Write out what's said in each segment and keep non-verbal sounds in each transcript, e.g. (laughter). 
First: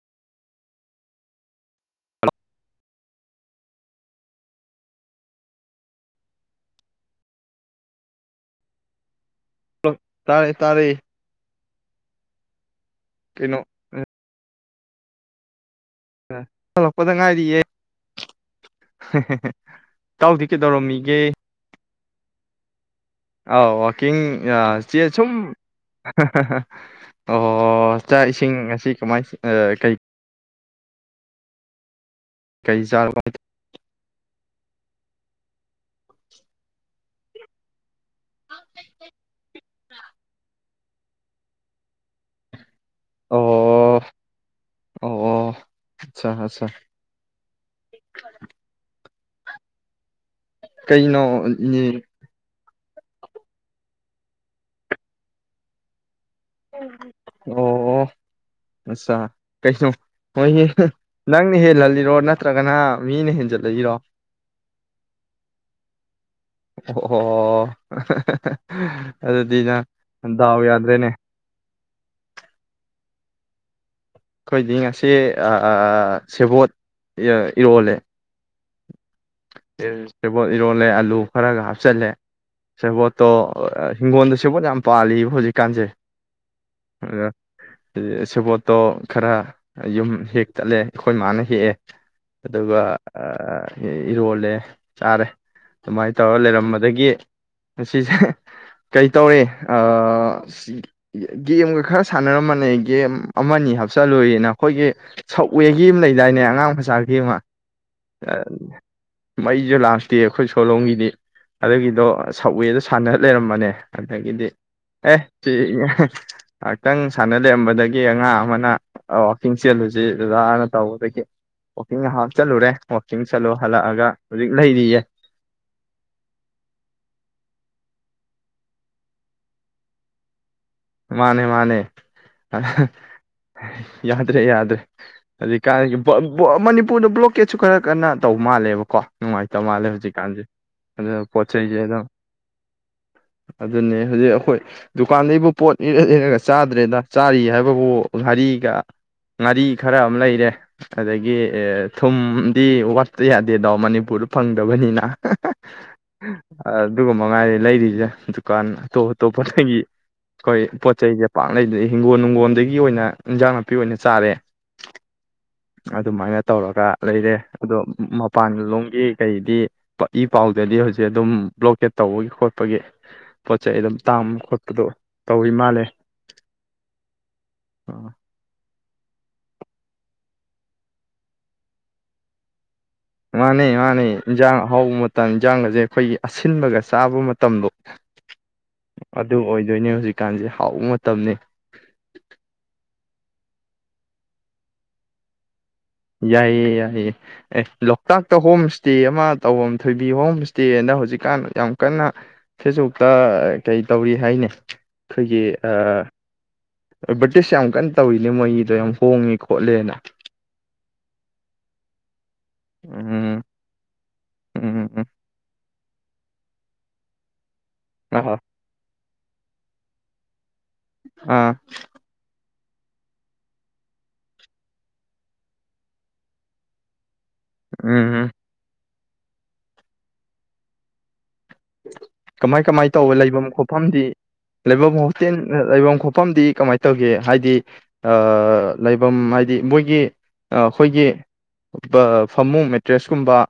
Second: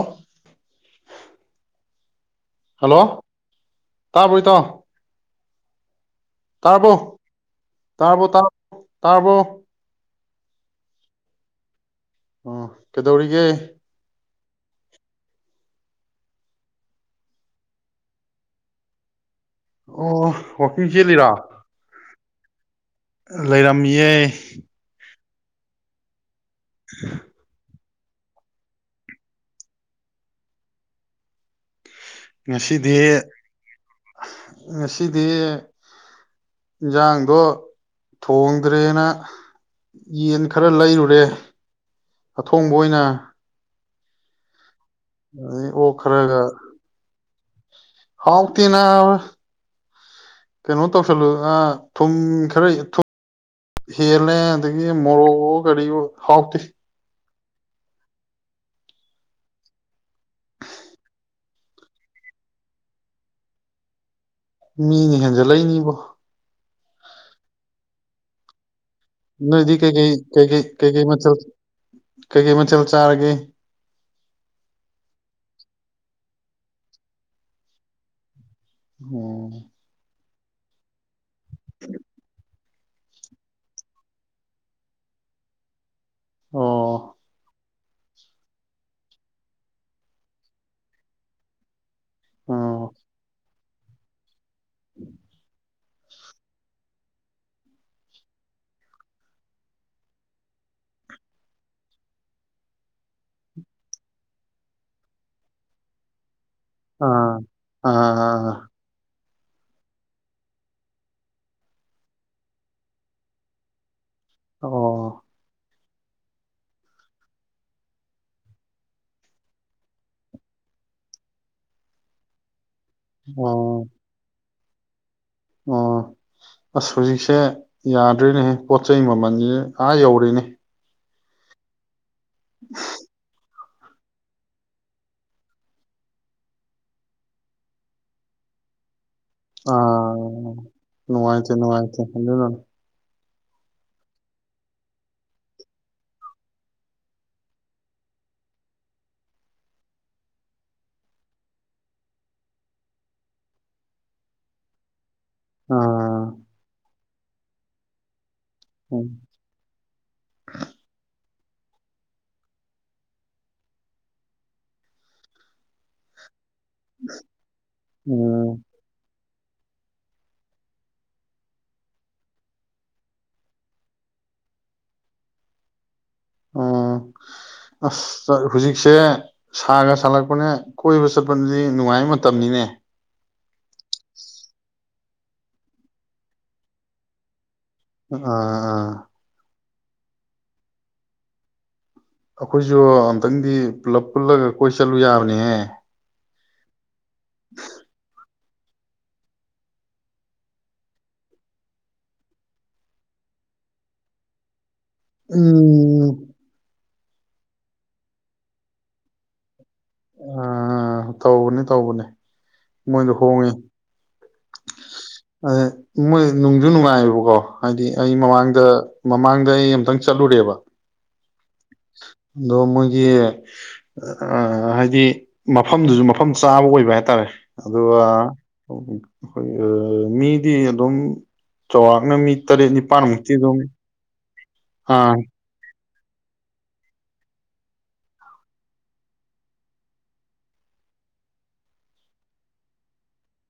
ꯑꯣ ꯍꯜꯂꯣ ꯇꯥ ꯄꯨꯣꯏꯇꯣ ꯇꯔꯔꯕꯣ ꯇꯔꯔꯕꯣ ꯇ ꯇꯥꯔꯔꯕꯣ ꯇꯥꯔꯦ ꯇꯥꯔꯦ ꯑ ꯀꯩꯗꯧꯔꯤꯒꯦ ꯀꯩꯅꯣ ꯊꯣꯛꯂꯛꯄꯗ ꯉꯥꯏꯔꯤꯌꯦꯦ (unintelligible) ꯑꯣ ꯏꯇꯥꯎꯗꯤ ꯋꯥꯋꯀꯤꯡ ꯀꯩꯗꯧꯔꯝꯃꯤꯒꯦ ꯆꯦꯜꯂꯤꯔꯥ ꯑꯥꯎ ꯂꯩꯔꯝꯃꯤꯌꯦ ꯋꯥꯀꯤꯡ ꯁꯤ ꯁꯨꯝ ꯑꯣ ꯆꯥꯛ ꯏꯁꯤꯡ ꯑꯁꯤꯁꯤ ꯀꯃꯥꯏ ꯀꯩ ꯀꯩ ꯉꯁꯤꯗꯤꯁꯤ ꯆꯥꯔꯕ ꯑꯁꯤꯗꯤ ꯏꯟꯁꯥꯡꯗꯣ ꯊꯣꯡꯗ꯭ꯔꯦꯅ ꯌꯦꯟ ꯈꯔ ꯂꯩꯔꯨꯔꯦ ꯑꯊꯣꯡ ꯃꯣꯏꯅ ꯑꯣ ꯑ ꯑꯣ ꯑꯣ ꯑꯠꯆꯥ ꯈꯔꯒ ꯑꯠꯆꯥ ꯍꯥꯎꯇꯅ ꯀꯩꯅꯣ ꯇꯧꯁꯜꯂꯨ ꯏ- ꯊꯨꯝ ꯈꯔ ꯍꯦꯜꯂꯦ ꯑꯗꯒꯤ ꯃꯣꯔꯣꯛ ꯀꯔꯤ ꯍꯥꯎꯛꯇ ꯑꯣ ꯑꯠꯆꯥ ꯀꯩꯅꯣ ꯍꯣꯏ ꯅꯪꯅ ꯍꯦꯜꯍꯜꯂꯤꯔꯣ ꯅꯠꯇ꯭ꯔꯒꯅ ꯃꯤꯅ ꯍꯦꯟꯖꯜꯂꯜꯂꯤꯔꯣ ꯃꯤꯅꯦ ꯍꯦꯟꯖꯜꯂꯛꯏꯅꯤꯕꯣ ꯑꯣ ꯑꯗꯨꯗꯤ ꯅꯗꯤ ꯀꯩ ꯀꯩ ꯅꯪ ꯀꯩ ꯗꯥꯎ ꯀꯩ ꯀꯩ ꯀꯩ ꯌꯥꯗ꯭ꯔꯦꯅꯦ ꯃ ꯆ ꯀꯩꯀꯩ ꯃꯊꯦꯜ ꯆꯥꯔꯒꯦ ꯑꯩꯈꯣꯏꯗꯤ ꯉꯁꯤ ꯁꯦꯕꯣꯠ ꯏꯔꯣꯜꯂꯦ ꯎꯝ ꯑꯦ ꯁꯦꯕꯣꯠ ꯏꯔꯣꯜꯂꯦ ꯑꯂꯨ ꯈꯔꯒ ꯍꯥꯞꯆꯤꯜꯂꯦ ꯁꯦꯕꯣꯠꯇꯣ ꯍꯤꯡꯒꯣꯜꯗ ꯁꯦꯕꯣꯠ ꯌꯥꯝ ꯄꯥꯜꯂꯤꯕ ꯍꯧꯖꯤꯛꯀꯥꯟꯁꯦ ꯑꯣ ꯑ ꯁꯕꯣꯠꯇꯣ ꯈꯔ ꯌꯨꯝ ꯍꯦꯛꯛꯇꯠꯂꯦ ꯑꯩꯈꯣꯏ ꯃꯥꯅ ꯍꯦꯛꯑꯦ ꯑꯗꯨꯒ ꯑꯣ ꯑ ꯎꯝ ꯏꯔꯣꯜꯂꯦ ꯁꯥꯥꯔꯦ ꯑꯗꯨꯃꯥꯏꯅ ꯇꯧꯔ ꯂꯩꯔꯝꯕꯗꯒꯤ ꯑꯁꯤꯁꯦ ꯀꯩꯇꯧꯔꯤ ꯒꯦꯝꯒ ꯈꯔ ꯁꯥꯟꯅꯔꯝꯕꯅꯦ ꯒꯦꯝ ꯑꯃꯅꯤ ꯍꯥꯞꯆꯤꯜꯂꯨꯏꯅ ꯑꯩꯈꯣꯏꯒꯤ ꯁꯕꯋꯦꯒꯤ ꯑꯃ ꯂꯩꯗꯥꯏꯅꯦ ꯑꯉꯥꯡ ꯃꯆꯥꯒꯤ ꯑꯃ ꯑꯥ ꯑꯥ ꯃꯩꯁꯨ ꯂꯥꯛꯇꯦ ꯑꯩꯈꯣꯏ ꯁꯣꯂꯣꯡꯝꯒꯤꯗꯤ ꯑꯗꯨꯒꯤꯗꯣ ꯁꯕꯋꯦꯗꯣ ꯁꯥꯟꯅ ꯂꯩꯔꯝꯕꯅꯦ ꯑꯗꯒꯤꯗꯤ ꯑꯦ ꯑꯣ ꯁꯤ ꯉꯥꯏꯍꯥꯛꯇꯪ ꯁꯥꯟꯅ ꯂꯩꯑꯝꯕꯗꯒꯤ ꯑꯉꯥꯡ ꯑꯃꯅ ꯋꯥꯛꯀꯤꯡ ꯆꯦꯜꯂꯨꯁꯤ ꯖꯅ ꯇꯧꯕꯗꯒꯤ ꯋꯥꯛꯀꯤꯡ ꯍꯥꯞꯆꯜꯂꯨꯔꯦ ꯋꯥꯀꯤꯡꯁꯂꯣ ꯑꯣ ꯍꯜꯂꯛꯑꯒ ꯍꯧꯖꯤꯛ ꯂꯩꯔꯤꯌꯦ ꯑꯣ ꯑꯁ ꯍꯧꯖꯤꯛꯁꯦ ꯌꯥꯗ꯭ꯔꯦꯅꯦꯍꯦ ꯄꯣꯠ ꯆꯩꯩ ꯃꯃꯜꯁꯦ ꯑꯥ ꯌꯧꯔꯦꯅꯦ ꯃꯥꯅꯦ ꯃꯥꯅꯦ ꯑ (unintelligible) ꯌꯥꯗ꯭ꯔꯦ ꯌꯥꯗ꯭ꯔꯦ ꯍꯨꯖꯤꯛꯀꯥꯟꯒꯤ ꯃꯅꯤꯄꯨꯔꯗ ꯕ꯭ꯂꯣꯀꯦꯠꯁꯨ ꯈꯔ ꯀꯟꯅ ꯇꯧ ꯃꯥꯜꯂꯦꯕꯀꯣ ꯅꯨꯡꯉꯥꯏꯇꯕ ꯃꯥꯜꯂꯦ ꯍꯧꯖꯤꯛꯀꯥꯟꯁꯦ ꯑꯥ ꯑꯗꯨꯅ ꯄꯣꯠ ꯅꯨꯡꯉꯥꯏꯇꯦ ꯆꯩꯁꯦ ꯅꯨꯡꯉꯥꯏꯇꯦ ꯑꯗꯨꯝ ꯑꯗꯨꯅꯦ ꯍꯧꯖꯤꯛ ꯑꯩꯈꯣꯏ ꯗꯨꯀꯥꯟꯗꯩꯕꯨ ꯄꯣꯠ ꯏꯔ ꯏꯔꯒ (unintelligible) ꯆꯥꯗ꯭ꯔꯦꯗ ꯆꯥꯔꯤ ꯍꯥꯏꯕꯕꯨ ꯉꯥꯔꯤꯒ ꯉꯥꯔꯤ ꯈꯔ ꯑꯃ ꯂꯩꯔꯦ ꯑꯗꯒꯤ ꯊꯨꯝꯗꯤ ꯋꯥꯠꯠꯇ ꯌꯥꯗꯦꯗꯣ ꯃꯅꯤꯄꯨꯔꯗ ꯐꯪꯗꯕꯅꯤꯅ ꯑꯥ ꯑ (unintelligible) ꯑꯗꯨꯒ ꯃꯉꯥꯏꯔꯦ ꯂꯩꯔꯤꯁꯦ ꯀꯥꯟ ꯇꯣ ꯎꯝ ꯇꯣ ꯄ (unintelligible) ꯀꯣꯏ ꯄꯣ ꯆꯩ ꯌꯥꯝ ꯄꯥꯛ ꯂꯩꯗ꯭ꯔꯦ ꯍꯤꯡꯒꯣꯜ ꯅꯨꯡꯒꯣꯜꯗꯒꯤ ꯑꯣꯏꯅ ꯏꯟꯖꯥꯡ ꯅꯥꯄꯤ ꯑꯣꯏꯅ ꯆꯥꯔꯦ ꯑꯗꯨꯃꯥꯏꯅ ꯇꯧꯔꯒ ꯂꯩꯔꯦ ꯑꯗꯣ ꯃꯄꯥꯟ ꯎꯝ ꯂꯣꯝꯒꯤ ꯀꯩꯗꯤ ꯏ ꯄꯥꯎꯗꯗꯤ ꯍꯧꯖꯤꯛ ꯑꯗꯨꯝ ꯕ꯭ꯂꯣꯀꯦꯠ ꯇꯧꯕꯒꯤ ꯈꯣꯠꯄꯒꯤ ꯄꯣꯠ ꯆꯩ ꯑꯗꯨꯝ ꯇꯥꯡꯕ ꯈꯣꯠꯄꯗꯣ ꯇꯧꯋꯤ ꯃꯥꯜꯂꯦ ꯑꯣ ꯑ ꯑꯁ ꯍꯖꯤ ꯁꯦ ꯁꯥꯒ ꯁꯥꯒꯠꯂꯛꯄꯅꯦ ꯀꯣꯏꯕ ꯆꯠꯄꯗꯨꯗꯤ ꯅꯨꯡꯉꯥꯏꯕ ꯃꯇꯝꯅꯤꯅꯦ ꯃꯥꯅꯦ ꯃꯥꯅꯦ ꯏꯟꯖꯥꯡ ꯑꯍꯥꯎꯕ ꯃꯇꯝ ꯏꯟꯖꯥꯡꯒꯁꯦ ꯑꯩꯈꯣꯏꯒꯤ ꯑꯁꯤꯟꯕꯒ ꯆꯥꯕ ꯃꯇꯝꯗꯣ ꯑꯥ ꯑꯗꯨ ꯑꯣꯏꯗꯣꯏꯅꯦ ꯍꯧꯖꯤꯛꯀꯥꯟ ꯃꯇꯝꯁꯦ ꯍꯥꯎꯕ ꯃꯇꯝꯅꯦ ꯑꯩꯈꯣꯏꯁꯨ ꯑꯝꯇꯪꯗꯤ ꯄꯨꯂꯞ ꯄꯨꯜꯂꯒ ꯀꯣꯏ ꯆꯠꯂꯨ ꯌꯥꯕꯅꯦꯍꯦ ꯌꯥꯏꯌꯦ ꯌꯥꯏꯌꯦ ꯑꯦ ꯂꯣꯛꯇꯥꯛ ꯛꯇ ꯍꯣꯝ ꯏꯁꯇꯦ ꯑꯃ ꯇꯧꯐꯝ ꯊꯣꯏꯕꯤ ꯍꯣꯝ ꯁꯇꯦꯅ ꯍꯧꯖꯤꯛꯀꯥꯟ ꯌꯥꯝ ꯀꯟꯅ ꯐꯦꯁꯕꯨꯛꯇ ꯀꯩ ꯇꯧꯔꯤ ꯍꯥꯏꯅꯤ ꯑꯩꯩꯈꯣꯏꯒꯤ ꯎꯝ ꯑꯦꯗꯕꯔꯤꯇꯤꯁ ꯌꯥꯝ ꯀꯟꯅ ꯇꯧꯔꯤꯅꯦ ꯃꯣꯏꯒꯤꯗꯣ ꯌꯥꯝ ꯍꯣꯡꯉꯤ ꯈꯣꯠꯂꯦꯅ ꯑꯥ ꯇꯧꯕꯅꯦ ꯇꯧꯕꯅꯦ ꯃꯣꯏꯗꯣ ꯎꯝ ꯍꯣꯡꯉꯦ ꯎꯝ ꯎꯝ ꯑ (unintelligible) ꯃꯣꯏ ꯅꯨꯡꯁꯨ ꯅꯨꯡꯉꯥꯏꯌꯦꯕꯀꯣ ꯍꯥꯏꯗꯤ ꯑꯩ ꯑ ꯃꯃꯥꯡꯗ ꯃꯃꯥꯡꯗ ꯑꯩ ꯑꯝꯇꯪ ꯆꯠꯂꯨꯔꯦꯕ ꯑꯥ ꯑꯗꯣ ꯃꯣꯏꯒꯤ ꯍꯥꯏꯗꯤ ꯃꯐꯝꯗꯨꯁꯨ ꯃꯐꯝ ꯆꯥꯕ ꯑꯣꯏꯕ ꯍꯥꯏꯇꯥꯔꯦ ꯑꯗ ꯎꯝ ꯎꯝ ꯑꯩꯈꯣꯏ ꯃꯤꯗꯤ ꯑꯗꯨꯝ ꯆꯥꯎꯔꯥꯛꯅ ꯃꯤ ꯇꯔꯦꯠ ꯅꯤꯄꯥꯜꯃꯨꯛꯇꯤꯗꯧꯃꯤ ꯂꯩꯕꯤꯟ ꯄꯣꯐꯝꯗꯤ ꯀꯃꯥꯏꯅ ꯇꯧꯒꯦ ꯍꯥꯏꯗꯤ ꯂꯩꯐꯝ ꯍꯥꯏꯗꯤ ꯃꯣꯏꯒꯤ ꯑꯩꯈꯣꯏꯒꯤ ꯐꯃꯨꯡ ꯃꯦꯇ꯭ꯔꯦꯁꯀꯨꯝꯕ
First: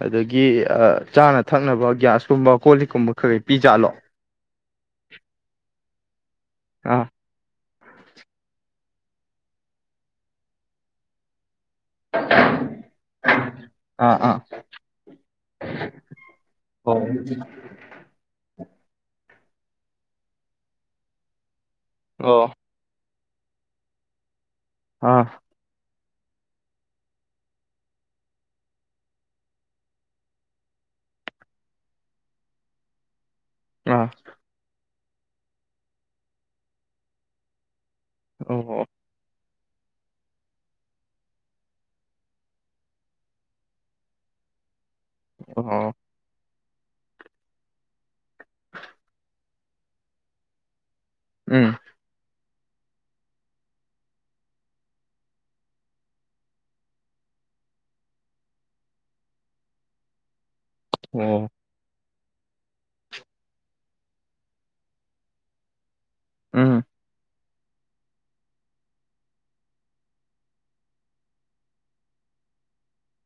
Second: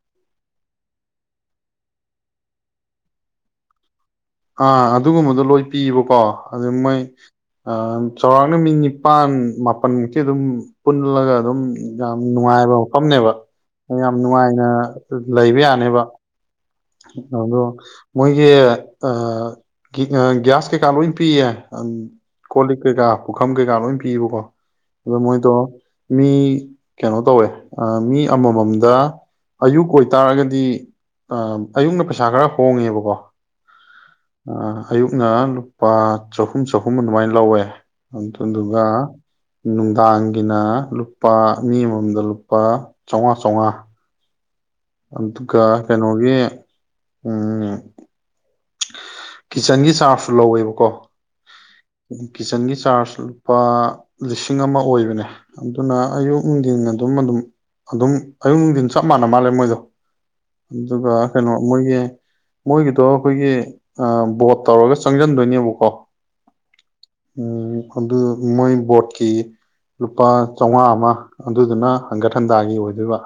ꯑꯗꯒꯤ ꯆꯥꯅ ꯊꯛꯅꯕ ꯒ꯭ꯌꯥꯁ ꯀꯨꯝꯕ ꯀꯣꯂꯤꯛ ꯀꯨꯝꯕ ꯈꯩꯩ ꯄꯤꯖꯥꯠꯂꯣ ꯑꯥ ꯑꯗꯨꯒꯨꯝꯕꯗꯣ ꯂꯣꯏ ꯄꯤꯕꯀꯣ ꯑꯗꯨꯃ ꯑꯥ ꯆꯥꯎꯧꯔꯥꯛꯅ ꯃꯤ ꯅꯤꯄꯥꯟ ꯃꯥꯄꯜꯃꯨꯛꯇꯤ ꯑꯗꯨꯝ ꯄꯨꯜꯂꯒ ꯑꯗꯨꯝ ꯌꯥꯝ ꯅꯨꯡꯉꯥꯏꯕ ꯃꯐꯝꯅꯦꯕ ꯌꯥꯝ ꯑꯥ ꯑꯥ ꯅꯨꯡꯉꯥꯏꯅ ꯂꯩꯕ ꯌꯥꯅꯦꯕ ꯑꯣ ꯑꯣ ꯃꯣꯏꯒ ꯒ꯭ꯌꯥꯁ ꯀꯩꯀꯥ ꯂꯣꯏꯅ ꯄꯤꯌꯦ ꯎ ꯀꯣꯂꯤ ꯀꯩ ꯀꯥ ꯄꯨꯈꯝ ꯀꯩꯀꯥ ꯂꯣꯏ ꯄꯤꯕꯀꯣ ꯑꯗꯣ ꯑꯥ ꯃꯣꯏ ꯇꯣ ꯃꯤ ꯀꯩꯅꯣ ꯇꯧꯋꯦ ꯃꯤ ꯑꯃꯃꯝꯗ ꯑꯌꯨꯛ ꯑꯣꯏꯇꯥꯔꯒꯗꯤ ꯑ ꯑꯌꯨꯛꯅ ꯄꯩꯁꯥ ꯈꯔ ꯍꯣꯡꯉꯦꯕꯀꯣ ꯑꯥ ꯑ ꯑꯌꯨꯛꯅ ꯂꯨꯄꯥ ꯆꯍꯨꯝ ꯆꯍꯨꯝ ꯑꯗꯨꯃꯥꯏꯅ ꯂꯧꯋꯦ ꯍ ꯇꯗꯨꯒ ꯑꯣ ꯅꯨꯡꯗꯥꯡꯒꯤꯅ ꯂꯨꯄꯥ ꯃꯤ ꯑꯃꯃꯝꯗ ꯂꯨꯄꯥ ꯆꯥꯝꯃꯉꯥ ꯆꯥꯝꯃꯉꯥ ꯑꯗꯨꯒ ꯑꯣ ꯀꯩꯅꯒꯦ ꯎꯝ ꯀꯤꯠꯆꯟꯒꯤ ꯆꯥꯔꯖꯁꯨ ꯂꯧꯋꯦꯕꯀꯣ ꯎꯝ ꯀꯤꯠꯆꯟꯒꯤ ꯆꯥꯔꯖ ꯂꯨꯄꯥ ꯂꯤꯁꯤꯡ ꯑꯃ ꯑꯣꯏꯕꯅꯦ ꯑꯗꯨꯅ ꯑꯌꯨꯛ ꯅꯨꯡꯊꯤꯟ ꯑꯗꯨꯝ ꯑꯗꯨꯝ ꯑꯗꯨꯝ ꯑꯌꯨꯛ ꯅꯨꯡꯊꯤꯟ ꯆꯞ ꯃꯥꯟꯅ ꯃꯥꯜꯂꯦ ꯃꯣꯏꯗꯣ ꯑꯗꯨꯒ ꯑꯣ ꯀꯩꯅꯣ ꯃꯣꯏꯒꯤ ꯃꯣꯏꯒꯤꯗꯣ ꯑꯩꯈꯣꯏꯒꯤ ꯕꯣꯠ ꯇꯧꯔꯒ ꯆꯪꯁꯤꯟꯗꯣꯏꯅꯦꯕꯀꯣ ꯎꯝ ꯎꯝ ꯑꯗꯨ ꯃꯣꯏ ꯕꯣꯠꯀꯤ ꯂꯨꯄꯥ ꯆꯥꯝꯃꯉꯥ ꯑꯃ ꯑꯗꯨꯗꯨꯅ ꯍꯪꯒꯠ ꯍꯟꯗꯥꯒꯤ ꯑꯣꯏꯗꯣꯏꯕ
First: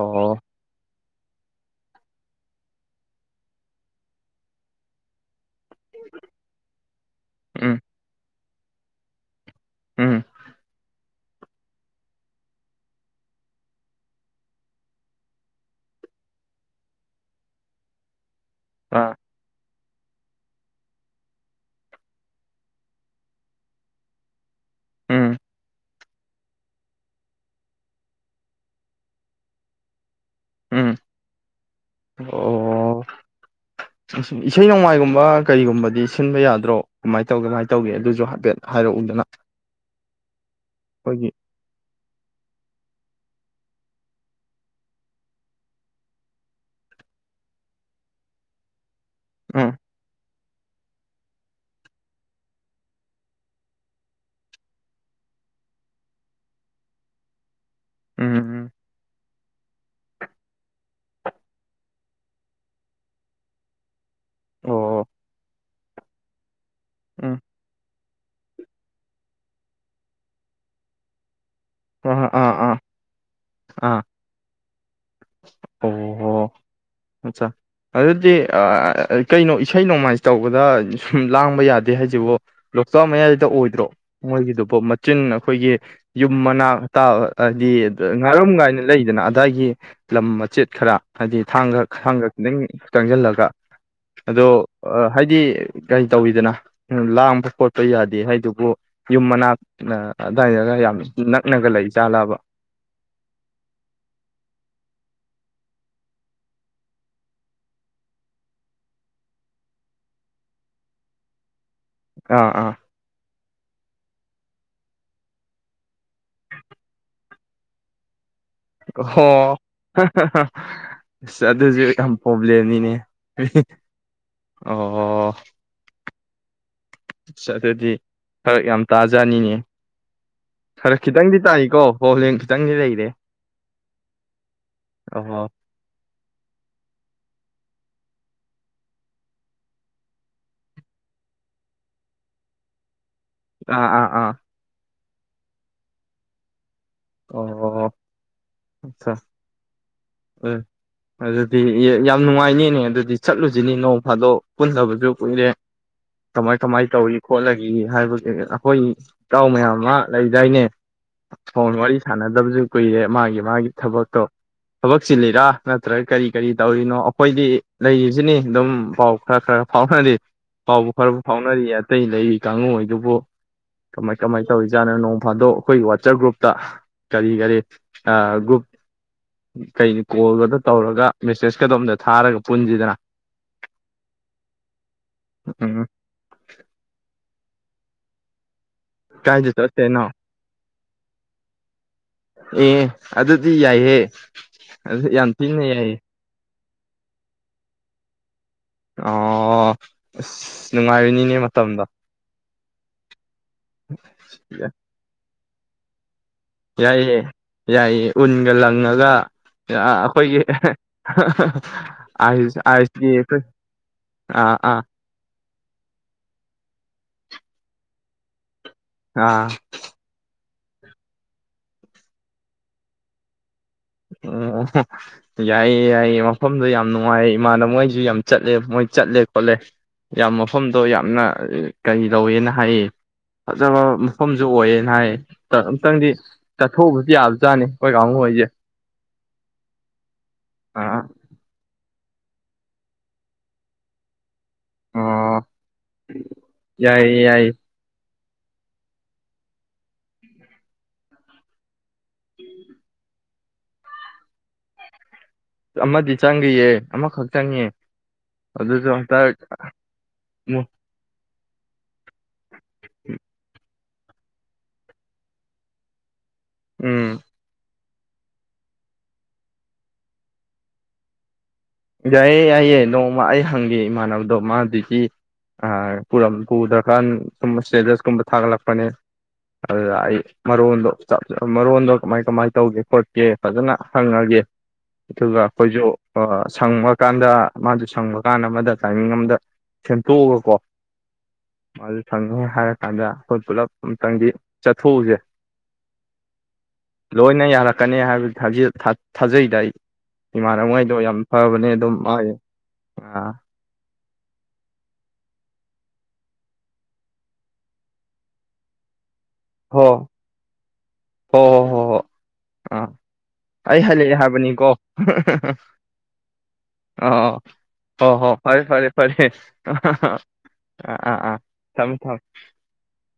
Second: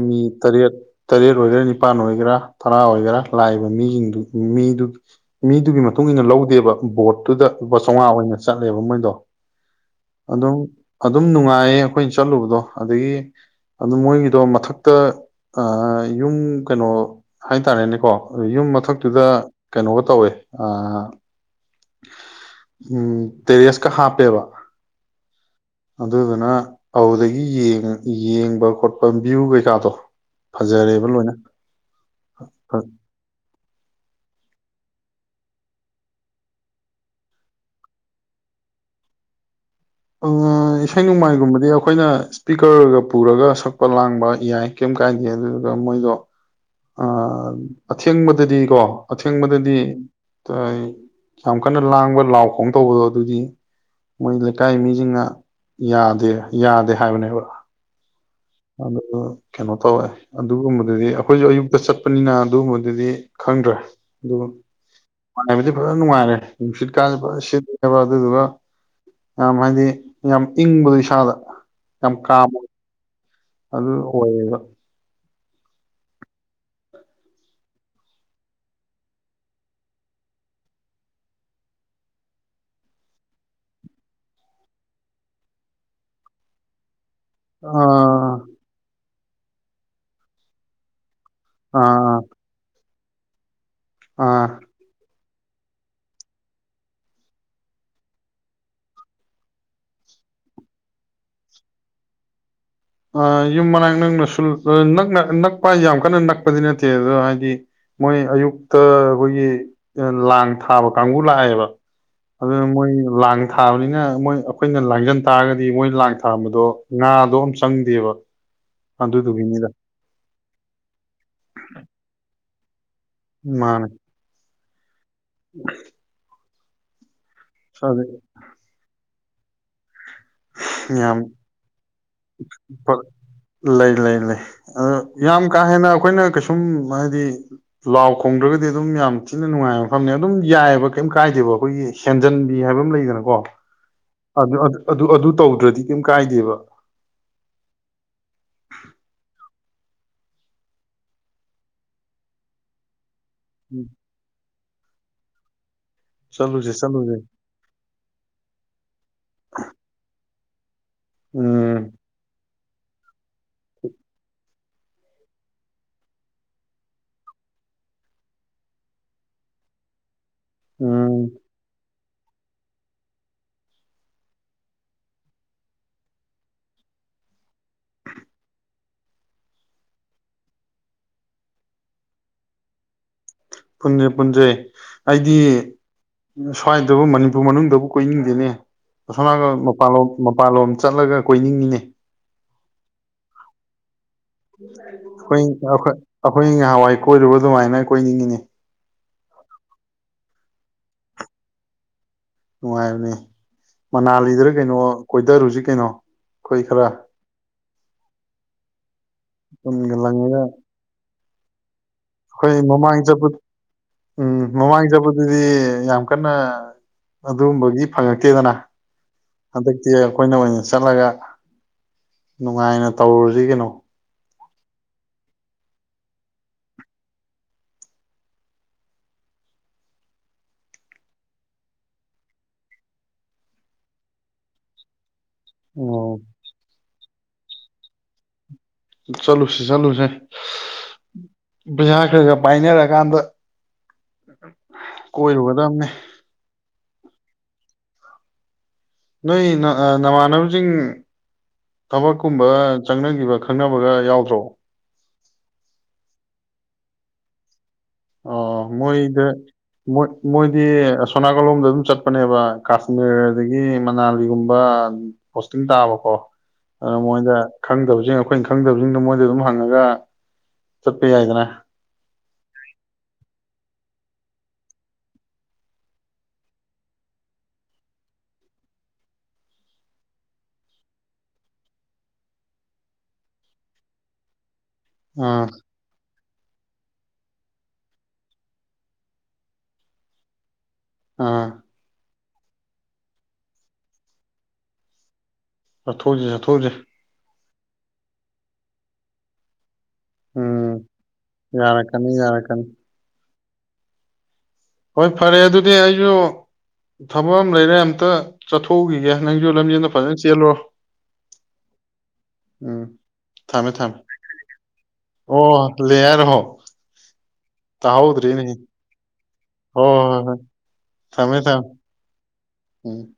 ꯑꯣ ꯠ ꯇꯔꯦꯠ ꯑꯣꯏꯒꯦꯔꯥ ꯅꯤꯄꯥꯟ ꯑꯣꯏꯒꯦꯔꯥ ꯇꯔꯥ ꯑꯣꯏꯒꯦꯔꯥ ꯂꯥꯛꯏꯕ ꯃꯤꯁꯤꯡꯗꯨ ꯃꯤꯗꯨꯒꯤ ꯃꯤꯗꯨꯒꯤ ꯃꯇꯨꯡ ꯏꯟꯅ ꯂꯧꯗꯦꯕ ꯕꯣꯠꯇꯨꯗ ꯎꯝ ꯂꯨꯄꯥ ꯆꯥꯝꯃꯉꯥ ꯑꯣꯏꯅ ꯆꯠꯂꯦꯕ ꯃꯣꯏꯗꯣ ꯎꯝ ꯑꯗꯝ ꯑꯗꯨꯝ ꯅꯨꯡꯉꯥꯏꯌꯦ ꯑꯩꯈꯣꯏꯅ ꯆꯠꯂꯨꯕꯗꯣ ꯑꯗꯒꯤ ꯑꯗꯨꯝ ꯃꯣꯏꯒꯤꯗꯣ ꯃꯊꯛꯇ ꯌꯨꯝ ꯀꯩꯅꯣ ꯍꯥꯏꯇꯥꯔꯦꯅꯦꯀꯣ ꯌꯨꯝ ꯑꯥ ꯃꯊꯛꯇꯨꯗ ꯀꯩꯅꯣꯒ ꯇꯧꯋꯦ ꯑ ꯎꯝ ꯇꯦꯔꯤꯁꯀ ꯍꯥꯞꯄꯦꯕ ꯎꯝ ꯑꯗꯨꯗꯨꯅ ꯐꯗꯒꯤ ꯌꯦꯡꯕ ꯈꯣꯠꯄ ꯚ꯭ꯌꯨ ꯀꯩꯀꯥꯗꯣ ꯎꯝ ꯐꯖꯔꯦꯕ ꯂꯣꯏꯅ ꯑꯨꯝ ꯏꯁꯩ ꯅꯣꯡꯃꯥꯏꯒꯨꯝꯕ ꯀꯔꯤꯒꯨꯝꯕꯗꯤ ꯁꯤꯟꯕ ꯌꯥꯗ꯭ꯔꯣ ꯀꯃꯥꯏꯅ ꯇꯧꯒꯦ ꯀꯃꯥꯏꯅ ꯇꯧꯒꯦ ꯑꯗꯨꯁꯨ ꯍꯥꯏꯐꯦꯠ ꯍꯥꯏꯔꯛꯎꯗꯅ ꯏꯁꯩ ꯑꯩꯈꯣꯏꯒꯤ ꯅꯣꯡꯃꯥꯏꯒꯨꯝꯕꯗꯤ ꯑꯩꯈꯣꯏꯅ ꯏꯁꯄꯤꯀꯔꯒ ꯄꯨꯔꯒ ꯁꯛꯄ ꯂꯥꯡꯕ ꯌꯥꯏ ꯀꯩꯝ ꯀꯥꯏꯗꯦ ꯑꯗꯨꯗꯨꯒ ꯃꯣꯏꯗꯣ ꯑꯊꯦꯡꯕꯗꯗꯤꯀꯣ ꯎꯝ ꯑꯊꯦꯡꯕꯗꯗꯤ ꯌꯥꯝ ꯀꯟꯅ ꯂꯥꯡꯕ ꯂꯥꯎ ꯈꯣꯡ ꯇꯧꯕꯗꯣ ꯑꯗꯨꯗꯤ ꯃꯣꯏ ꯂꯩꯀꯥꯏ ꯃꯤꯁꯤꯡꯅ ꯌꯥꯗꯦ ꯌꯥꯗꯦ ꯍꯥꯏꯕꯅꯦꯕ ꯎꯝ ꯎꯝ ꯑꯗꯨꯗ ꯀꯩꯅꯣ ꯇꯧꯋꯦ ꯑꯗꯨꯒꯨꯝꯕꯗꯨꯗꯤ ꯑꯩꯈꯣꯏꯁꯨ ꯑꯌꯨꯛꯇ ꯆꯠꯄꯅꯤꯅ ꯑꯗꯨꯒꯨꯝꯕꯗꯨꯗꯤ ꯈꯪꯗ꯭ꯔꯦ ꯑꯗꯨ ꯑꯣ ꯐꯖꯅ ꯅꯨꯡꯉꯥꯏꯔꯦ ꯅꯨꯡꯠ ꯀꯥꯕ ꯎꯝ ꯁꯤꯕ ꯑꯗꯨꯗꯨꯒ ꯌꯥꯝ ꯍꯥꯏꯗꯤ ꯌꯥꯝ ꯏꯪꯕꯗꯣ ꯏꯁꯥꯗ ꯌꯥꯝ ꯑꯥ ꯀꯥꯝ ꯑꯥ ꯑꯥ ꯑꯗ ꯑꯣꯏꯌꯦꯦꯒ ꯑꯣꯍꯣ ꯑꯠꯆꯥ ꯑꯗꯨꯗꯤ ꯀꯩꯅꯣ ꯏꯁꯩ ꯅꯣꯡꯃꯥꯏ ꯇꯧꯕꯗ ꯁꯨꯝ ꯂꯥꯡꯕ ꯌꯥꯗꯦ ꯍꯥꯏꯁꯤꯕ ꯂꯣꯛꯇꯥꯛ ꯃꯌꯥꯏꯗ ꯑꯣꯏꯗ꯭ꯔꯣ ꯃꯣꯏꯒꯤꯗꯨꯕꯨ ꯃꯆꯤꯟ ꯑꯩꯈꯣꯏꯒꯤ ꯌꯨꯝ (unintelligible) ꯍꯥꯏꯗꯤ ꯑꯥ ꯉꯥꯔꯝ ꯀꯥꯏꯅ ꯂꯩꯗꯅ ꯑꯗꯥꯏꯒꯤ ꯂꯝ ꯃꯆꯦꯠ ꯈꯔ ꯍꯥꯏꯗꯤ ꯊꯥꯡꯒ ꯑꯥ ꯊꯥꯡꯒ ꯈꯤꯇꯪ ꯆꯪꯁꯤꯜꯂꯒ ꯑꯗꯣ ꯑꯥ ꯑ ꯍꯥꯏꯗꯤ ꯀꯩ ꯇꯧꯋꯤꯗꯅ ꯂꯥꯡꯕ ꯈꯣꯠꯄ ꯌꯥꯗꯦ ꯍꯥꯏꯗꯨꯕꯨ ꯌꯨꯝ ꯃꯅꯥ ꯑꯗꯨꯗꯥꯏꯅꯔꯒ ꯌꯥꯝꯃꯤ ꯅꯛꯅꯒ ꯂꯩ ꯆꯥꯂꯥꯕ ꯌꯨꯝ ꯃꯅꯥꯛ ꯅꯛꯅ ꯅꯛꯄ ꯍꯥꯏꯁꯦ ꯌꯥꯝ ꯀꯟꯅ ꯅꯛꯄꯗꯤ ꯅꯠꯇꯦ ꯑꯗꯣ ꯍꯥꯏꯗꯤ ꯃꯣꯏ ꯑꯌꯨꯛꯇ ꯑꯩꯈꯣꯏꯒꯤ ꯂꯥꯡ ꯊꯥꯕ ꯀꯥꯡꯕꯨ ꯂꯥꯛꯑꯦꯕ ꯑꯥ ꯑꯗꯨ ꯑꯥ ꯃꯣꯏ ꯂꯥꯡꯉ ꯊꯥꯕꯅꯤꯅ ꯃꯣꯏ ꯑꯩꯈꯣꯏꯅ ꯂꯥꯡꯖꯟ ꯇꯥꯔꯒꯗꯤ ꯃꯣꯏ ꯂꯥꯡ ꯊꯥꯝꯕꯗꯣ ꯉꯥꯗꯣ ꯆꯪꯗꯦꯕ ꯍꯣ ꯑꯗꯨꯗꯨꯒꯤꯅꯤꯗ ꯑꯗꯨꯁꯨ ꯌꯥꯝ ꯄꯣꯝꯃꯦ ꯂꯦꯅꯤꯅꯦ ꯃꯥꯅꯦ ꯑꯣꯣ ꯎ ꯑꯗꯨꯗꯤ ꯈꯔ ꯌꯥꯝ ꯇꯥꯖꯩ ꯖꯅꯤꯅꯤ ꯈꯔ ꯌꯥꯝ ꯈꯤꯇꯪꯗꯤ ꯇꯥꯏꯏꯀꯣ ꯂꯩ ꯂꯩ ꯂꯩ ꯑꯣ ꯌꯥꯝ ꯀꯥ ꯍꯦꯟꯅ ꯑꯩꯈꯣꯏꯅ ꯀꯩꯁꯨꯝ ꯍꯥꯏꯗꯤ ꯂꯥꯎ ꯈꯣꯡꯗ꯭ꯔꯒꯗꯤ ꯑꯗꯨꯝ ꯌꯥꯝ ꯊꯤꯅ ꯅꯨꯡꯉꯥꯏꯕ ꯃꯐꯝꯅꯦ ꯑꯗꯨꯝ ꯌꯥꯏꯑꯕ ꯀꯩꯝ ꯀꯥꯏꯗꯦꯕ ꯑꯩꯈꯣꯏꯒꯤ ꯍꯦꯟꯖꯟꯕꯤ ꯍꯥꯏꯕ ꯑꯃ ꯂꯩꯗꯅ ꯋꯥ ꯑꯥ ꯑꯥ ꯑꯥ ꯑꯗꯨ ꯑ ꯑꯗꯨ ꯑꯗꯨ ꯇꯧꯗ꯭ꯔꯗꯤ ꯀꯩꯝ ꯀꯥꯏꯗꯦꯕ ꯑꯣ ꯑꯆꯥ ꯎ ꯑꯗꯨꯗꯤ ꯌꯥꯝ ꯅꯨꯡꯉꯥꯏꯅꯦꯅꯦ ꯑꯗꯨꯗꯤ ꯆꯠꯂꯨꯁꯤꯅꯤ ꯎꯝ ꯅꯣꯡ ꯐꯥꯗꯣꯛ ꯄꯨꯟꯗꯕꯁꯨ ꯀꯨꯏꯔꯦ ꯀꯃꯥꯏ ꯆꯠꯂꯨꯁꯦ ꯀꯃꯥꯏ ꯇꯧꯏ ꯆꯠꯂꯨꯁꯦ ꯈꯣꯠꯂꯒ ꯍꯥꯏꯕꯒꯤ ꯑꯩꯈꯣꯏ ꯏꯇꯥꯎ ꯃꯌꯥꯝ ꯑꯃ ꯂꯩ ꯌꯥꯏꯅꯦ ꯍꯣꯏ ꯎꯝ ꯋꯥꯔꯤ ꯁꯥꯟꯅꯗꯕꯁꯨ ꯀꯨꯏꯔꯦ ꯃꯥꯒꯤ ꯆꯉ ꯊꯕꯠꯇꯣ ꯊꯕꯛ ꯆꯤꯜꯂꯤꯔꯥ ꯅꯠꯇ꯭ꯔꯒ ꯀꯔꯤ ꯀꯔꯤ ꯇꯧꯔꯤꯅꯣ ꯑꯩꯈꯣꯏꯗꯤ ꯂꯩꯔꯤꯁꯤꯅꯤ ꯑꯗꯨꯝ ꯄꯥꯎ ꯈꯔ ꯈꯔ ꯐꯥꯎꯅꯔꯤ ꯐꯥꯎꯕ ꯐꯔꯕꯨ ꯎꯝ ꯐꯥꯎꯅ ꯍꯥꯏ ꯑꯇꯩ ꯂꯩꯔꯤ ꯀꯥꯡꯕꯨꯗꯨꯕꯨ ꯀꯃꯥꯏ ꯀꯃꯥꯏꯅ ꯇꯧꯔꯤꯖꯥꯠꯅꯣ ꯅꯣꯡ ꯐꯥꯗꯣꯛ ꯑꯩꯈꯣꯏꯒꯤ ꯋꯥꯆꯞ ꯒ꯭ꯔꯨꯞꯇ ꯀꯔꯤ ꯀꯔꯤ ꯒ꯭ꯔꯨꯞ ꯀꯩꯅꯤ ꯀꯣꯜꯒꯗ ꯇꯧꯔꯒ ꯃꯦꯁꯦꯁꯀꯗꯣ ꯑꯝꯗ ꯊꯥꯔꯒ ꯄꯨꯟꯁꯤꯗꯅ ꯄꯨꯟꯁꯩ ꯄꯨꯟꯖꯩ ꯑꯩꯗꯤ ꯎꯝ ꯁ꯭ꯋꯥꯏꯗꯕꯨ ꯃꯅꯤꯄꯨꯔ ꯑꯗꯨ ꯃꯅꯨꯡꯗꯕꯨ ꯀꯣꯏꯅꯤꯡꯗꯦꯅꯦ ꯑꯁ ꯃꯥꯟꯂꯣ ꯀꯥꯏꯗ ꯆꯠꯇꯣꯏꯅꯣ ꯃꯄꯥꯟꯂꯣꯝ ꯆꯠꯂꯒ ꯀꯣꯏꯅꯤꯡꯉꯤꯅꯦ ꯑꯦ ꯑꯗꯨꯗꯤ ꯌꯥꯏꯍꯦ ꯑꯗꯨ ꯌꯥꯝ ꯑꯩꯈꯣꯏ ꯊꯤꯅ ꯌꯥꯏꯍꯦ ꯑꯩꯈꯣꯏ ꯅꯍꯥꯟꯋꯥꯏ ꯀꯣꯏꯔꯨꯕ ꯑꯗꯨꯃꯥꯏꯅ ꯀꯣꯏꯅꯤꯡꯉꯤꯅꯤ ꯑꯣ ꯑꯁ ꯅꯨꯡꯉꯥꯏꯔꯤꯅꯤꯅꯦ ꯃꯇꯝꯗꯣ ꯅꯨꯡꯉꯥꯏꯔꯅꯦ ꯃꯅꯥꯂꯤꯗꯔ ꯀꯩꯅꯣ ꯀꯣꯏꯊ ꯍꯧꯖꯤꯛ ꯀꯩꯅꯣ ꯑꯩꯈꯣꯏ ꯈꯔ ꯌꯥꯏꯌꯦꯦ ꯌꯥꯏ ꯎꯟꯒ ꯂꯪꯉꯒ ꯄꯨꯟꯒ ꯂꯪꯉꯒ ꯑꯩꯈꯣꯏꯒꯤ (inaudible) ꯑꯩꯈꯣꯏ ꯃꯃꯥꯡ ꯑꯥꯏꯁꯀꯤ ꯆꯠꯄ ꯑꯩꯈꯣꯏ ꯎꯝ ꯑꯥ ꯑꯥ ꯃꯃꯥꯡ ꯆꯠꯄꯗꯨꯗꯤ ꯌꯥꯝ ꯀꯟꯅ ꯑꯗꯨꯒꯝꯕꯒꯤ ꯐꯪꯉꯛꯇꯦꯗꯅ ꯑꯥ ꯑꯗꯛꯇ ꯑꯩꯣꯏꯅ ꯑꯣꯏꯣꯏꯅꯦ ꯆꯠꯂꯒ ꯅꯨꯡꯉꯥꯏꯅ ꯇꯧꯔꯨꯁꯤ ꯀꯩꯅꯣ ꯑꯣ ꯌꯥꯏꯌꯦ ꯌꯥꯏꯌꯦ ꯃꯐꯝꯗꯣ ꯌꯥꯝ ꯅꯨꯡꯉꯥꯏ ꯏꯃꯥꯅꯕ ꯃꯣꯏꯁꯨ ꯌꯥꯝ ꯆꯠꯂꯦ ꯃꯣꯏ ꯆꯠꯂꯦ ꯈꯣꯠꯂꯦ ꯌꯥꯝ ꯃꯐꯝꯗꯣ ꯌꯥꯝꯅ ꯀꯔꯤ ꯂꯧꯧꯋꯦꯅ ꯍꯥꯏꯌꯦ ꯐꯖꯕ ꯃꯐꯝꯁꯨ ꯑꯣꯏꯌꯦꯅ ꯍꯥꯏꯌꯦ ꯑꯣ ꯑꯨꯛꯇꯪꯗꯤ ꯆꯠꯊꯣꯛꯎꯑꯕꯁꯨ ꯌꯥꯗ ꯆꯥꯅꯤ ꯑꯩꯈꯣꯏ ꯀꯥꯡꯕꯨ ꯑꯣꯏꯁꯦ ꯆꯠꯂꯨꯁꯦ ꯆꯠꯂꯨꯁꯦ ꯑꯥ ꯄꯩꯁꯥ ꯈꯔ ꯈꯔ ꯄꯥꯏꯅꯔꯀꯥꯟꯗ ꯑꯣ ꯀꯣꯏꯔꯨꯒꯗꯕꯅꯦ ꯌꯥꯏꯌꯦ ꯌꯥꯏꯌꯦ ꯅꯣꯏ ꯅꯃꯥꯟꯅꯕꯁꯤꯡ ꯊꯕꯛꯀꯨꯝꯕ ꯆꯪꯅꯈꯤꯕ ꯈꯪꯅꯕꯒ ꯌꯥꯎꯗ꯭ꯔꯣ ꯑꯃꯗꯤ ꯆꯪꯈꯤꯌꯦ ꯑꯃꯈꯛ ꯆꯪꯉꯦ ꯑꯣ ꯑꯗꯨꯁꯨ ꯃꯣꯏꯗ ꯍꯟꯇꯛ ꯃꯣꯏ ꯃꯣꯏꯗꯤ ꯃꯨ- ꯁꯅꯥ ꯅꯥꯜꯂꯣꯝꯗ ꯑꯗꯨꯝ ꯆꯠꯄꯅꯦꯕ ꯀꯥꯥꯁꯃꯃꯤꯔꯗꯤꯗꯒꯤ ꯃꯅꯥꯂꯤꯒꯨꯝꯕ ꯄꯣꯁꯇꯤꯡ ꯇꯥꯕꯀꯣ ꯑꯗꯨꯅ ꯎꯝ ꯃꯣꯏꯗ ꯈꯪꯗꯕꯁꯤꯡ ꯑꯩꯈꯣꯏꯅ ꯈꯪꯗꯕꯁꯤꯡꯗꯣ ꯃꯣꯏꯗ ꯑꯗꯨꯝ ꯍꯪꯉꯒ ꯆꯠꯄ ꯌꯥꯏꯗꯅ ꯌꯥꯏꯌꯦ ꯌꯥꯏꯌꯦꯦ ꯅꯣꯡꯃ ꯑꯩ ꯍꯪꯒꯦ ꯏꯃꯥꯟꯅꯕꯗꯣ ꯃꯥꯗꯨꯗꯒꯤ ꯄꯨꯔ ꯄꯨꯗ꯭ꯔꯀꯥꯟ ꯁꯨꯝ ꯏꯁꯇꯦꯇꯁꯀꯨꯝꯕ ꯊꯥꯒꯠꯂꯛꯄꯅꯦ ꯑꯗꯨꯗ ꯑꯩ ꯃꯔꯣꯟꯗꯣ ꯃꯔꯣꯟꯗꯣ ꯀꯃꯥꯏ ꯀꯃꯥꯏꯅ ꯇꯧꯒꯦ ꯈꯣꯠꯀꯦ ꯐꯖꯅ ꯍꯪꯉꯒꯦ ꯑꯗꯨꯒ ꯑꯥ ꯑꯩꯈꯣꯏꯁꯨ ꯑꯣ ꯁꯪꯕꯀꯥꯟꯗ ꯃꯥꯗꯨ ꯁꯪꯕ ꯀꯥꯟꯗ ꯑꯃꯗ ꯇꯥꯏꯃꯤꯡ ꯑꯃꯝꯗ ꯁꯦꯝꯗꯣꯛꯑꯒꯀꯣ ꯑꯥ ꯐꯪꯉꯦ ꯍꯥꯏꯔ ꯀꯥꯟꯗ ꯑꯩꯈꯣꯏ ꯄꯨꯜꯂꯞ ꯑꯃꯨꯛꯇꯪꯗꯤ ꯆꯠꯊꯣꯛꯎꯁꯦ ꯆꯠꯊꯣꯛꯁꯤ ꯆꯠꯊꯣꯛꯁꯤꯦ ꯀꯅꯤ ꯍꯥꯏꯕ ꯊꯥꯖꯩꯗ ꯑꯩ ꯎꯝ ꯏꯃꯥꯟꯉꯩꯗ ꯐꯕꯅꯤ ꯑꯗꯨꯝ ꯌꯥꯔꯛꯀꯅꯤ ꯃꯥ ꯌꯥꯔꯛꯀꯅꯤ ꯑꯥ ꯍꯣꯏ ꯐꯔꯦ ꯑꯗꯨꯗꯤ ꯑꯩꯁꯨ ꯊꯕꯛ ꯑꯃ ꯂꯩꯔꯦ ꯑꯝꯇ ꯆꯠꯊꯣꯛꯎꯈꯤꯒꯦ ꯅꯪꯁꯨ ꯂꯝꯖꯦꯟꯗꯣ ꯍꯣ ꯐꯖꯅ ꯆꯦꯜꯂꯣ ꯍꯣ ꯍꯣ ꯍꯣꯏ ꯍꯣꯏ ꯑꯥ ꯎꯝ ꯊꯝꯃꯦ ꯑꯩ ꯊꯝꯃꯦ ꯍꯜꯂꯛꯑꯦ ꯍꯥꯏꯕꯅꯤꯀꯣ ꯑꯣ ꯂꯦ ꯍꯥꯏꯔꯣ ꯑꯥ ꯍꯣ ꯍꯣ ꯐꯔꯦ ꯐꯔꯦ ꯐꯔꯦ ꯍ ꯍꯣꯏ ꯍꯣꯏ ꯑꯥ ꯑꯥ ꯑꯥ ꯊꯝꯃꯦ ꯊꯃꯦ (unintelligible) ꯎꯝ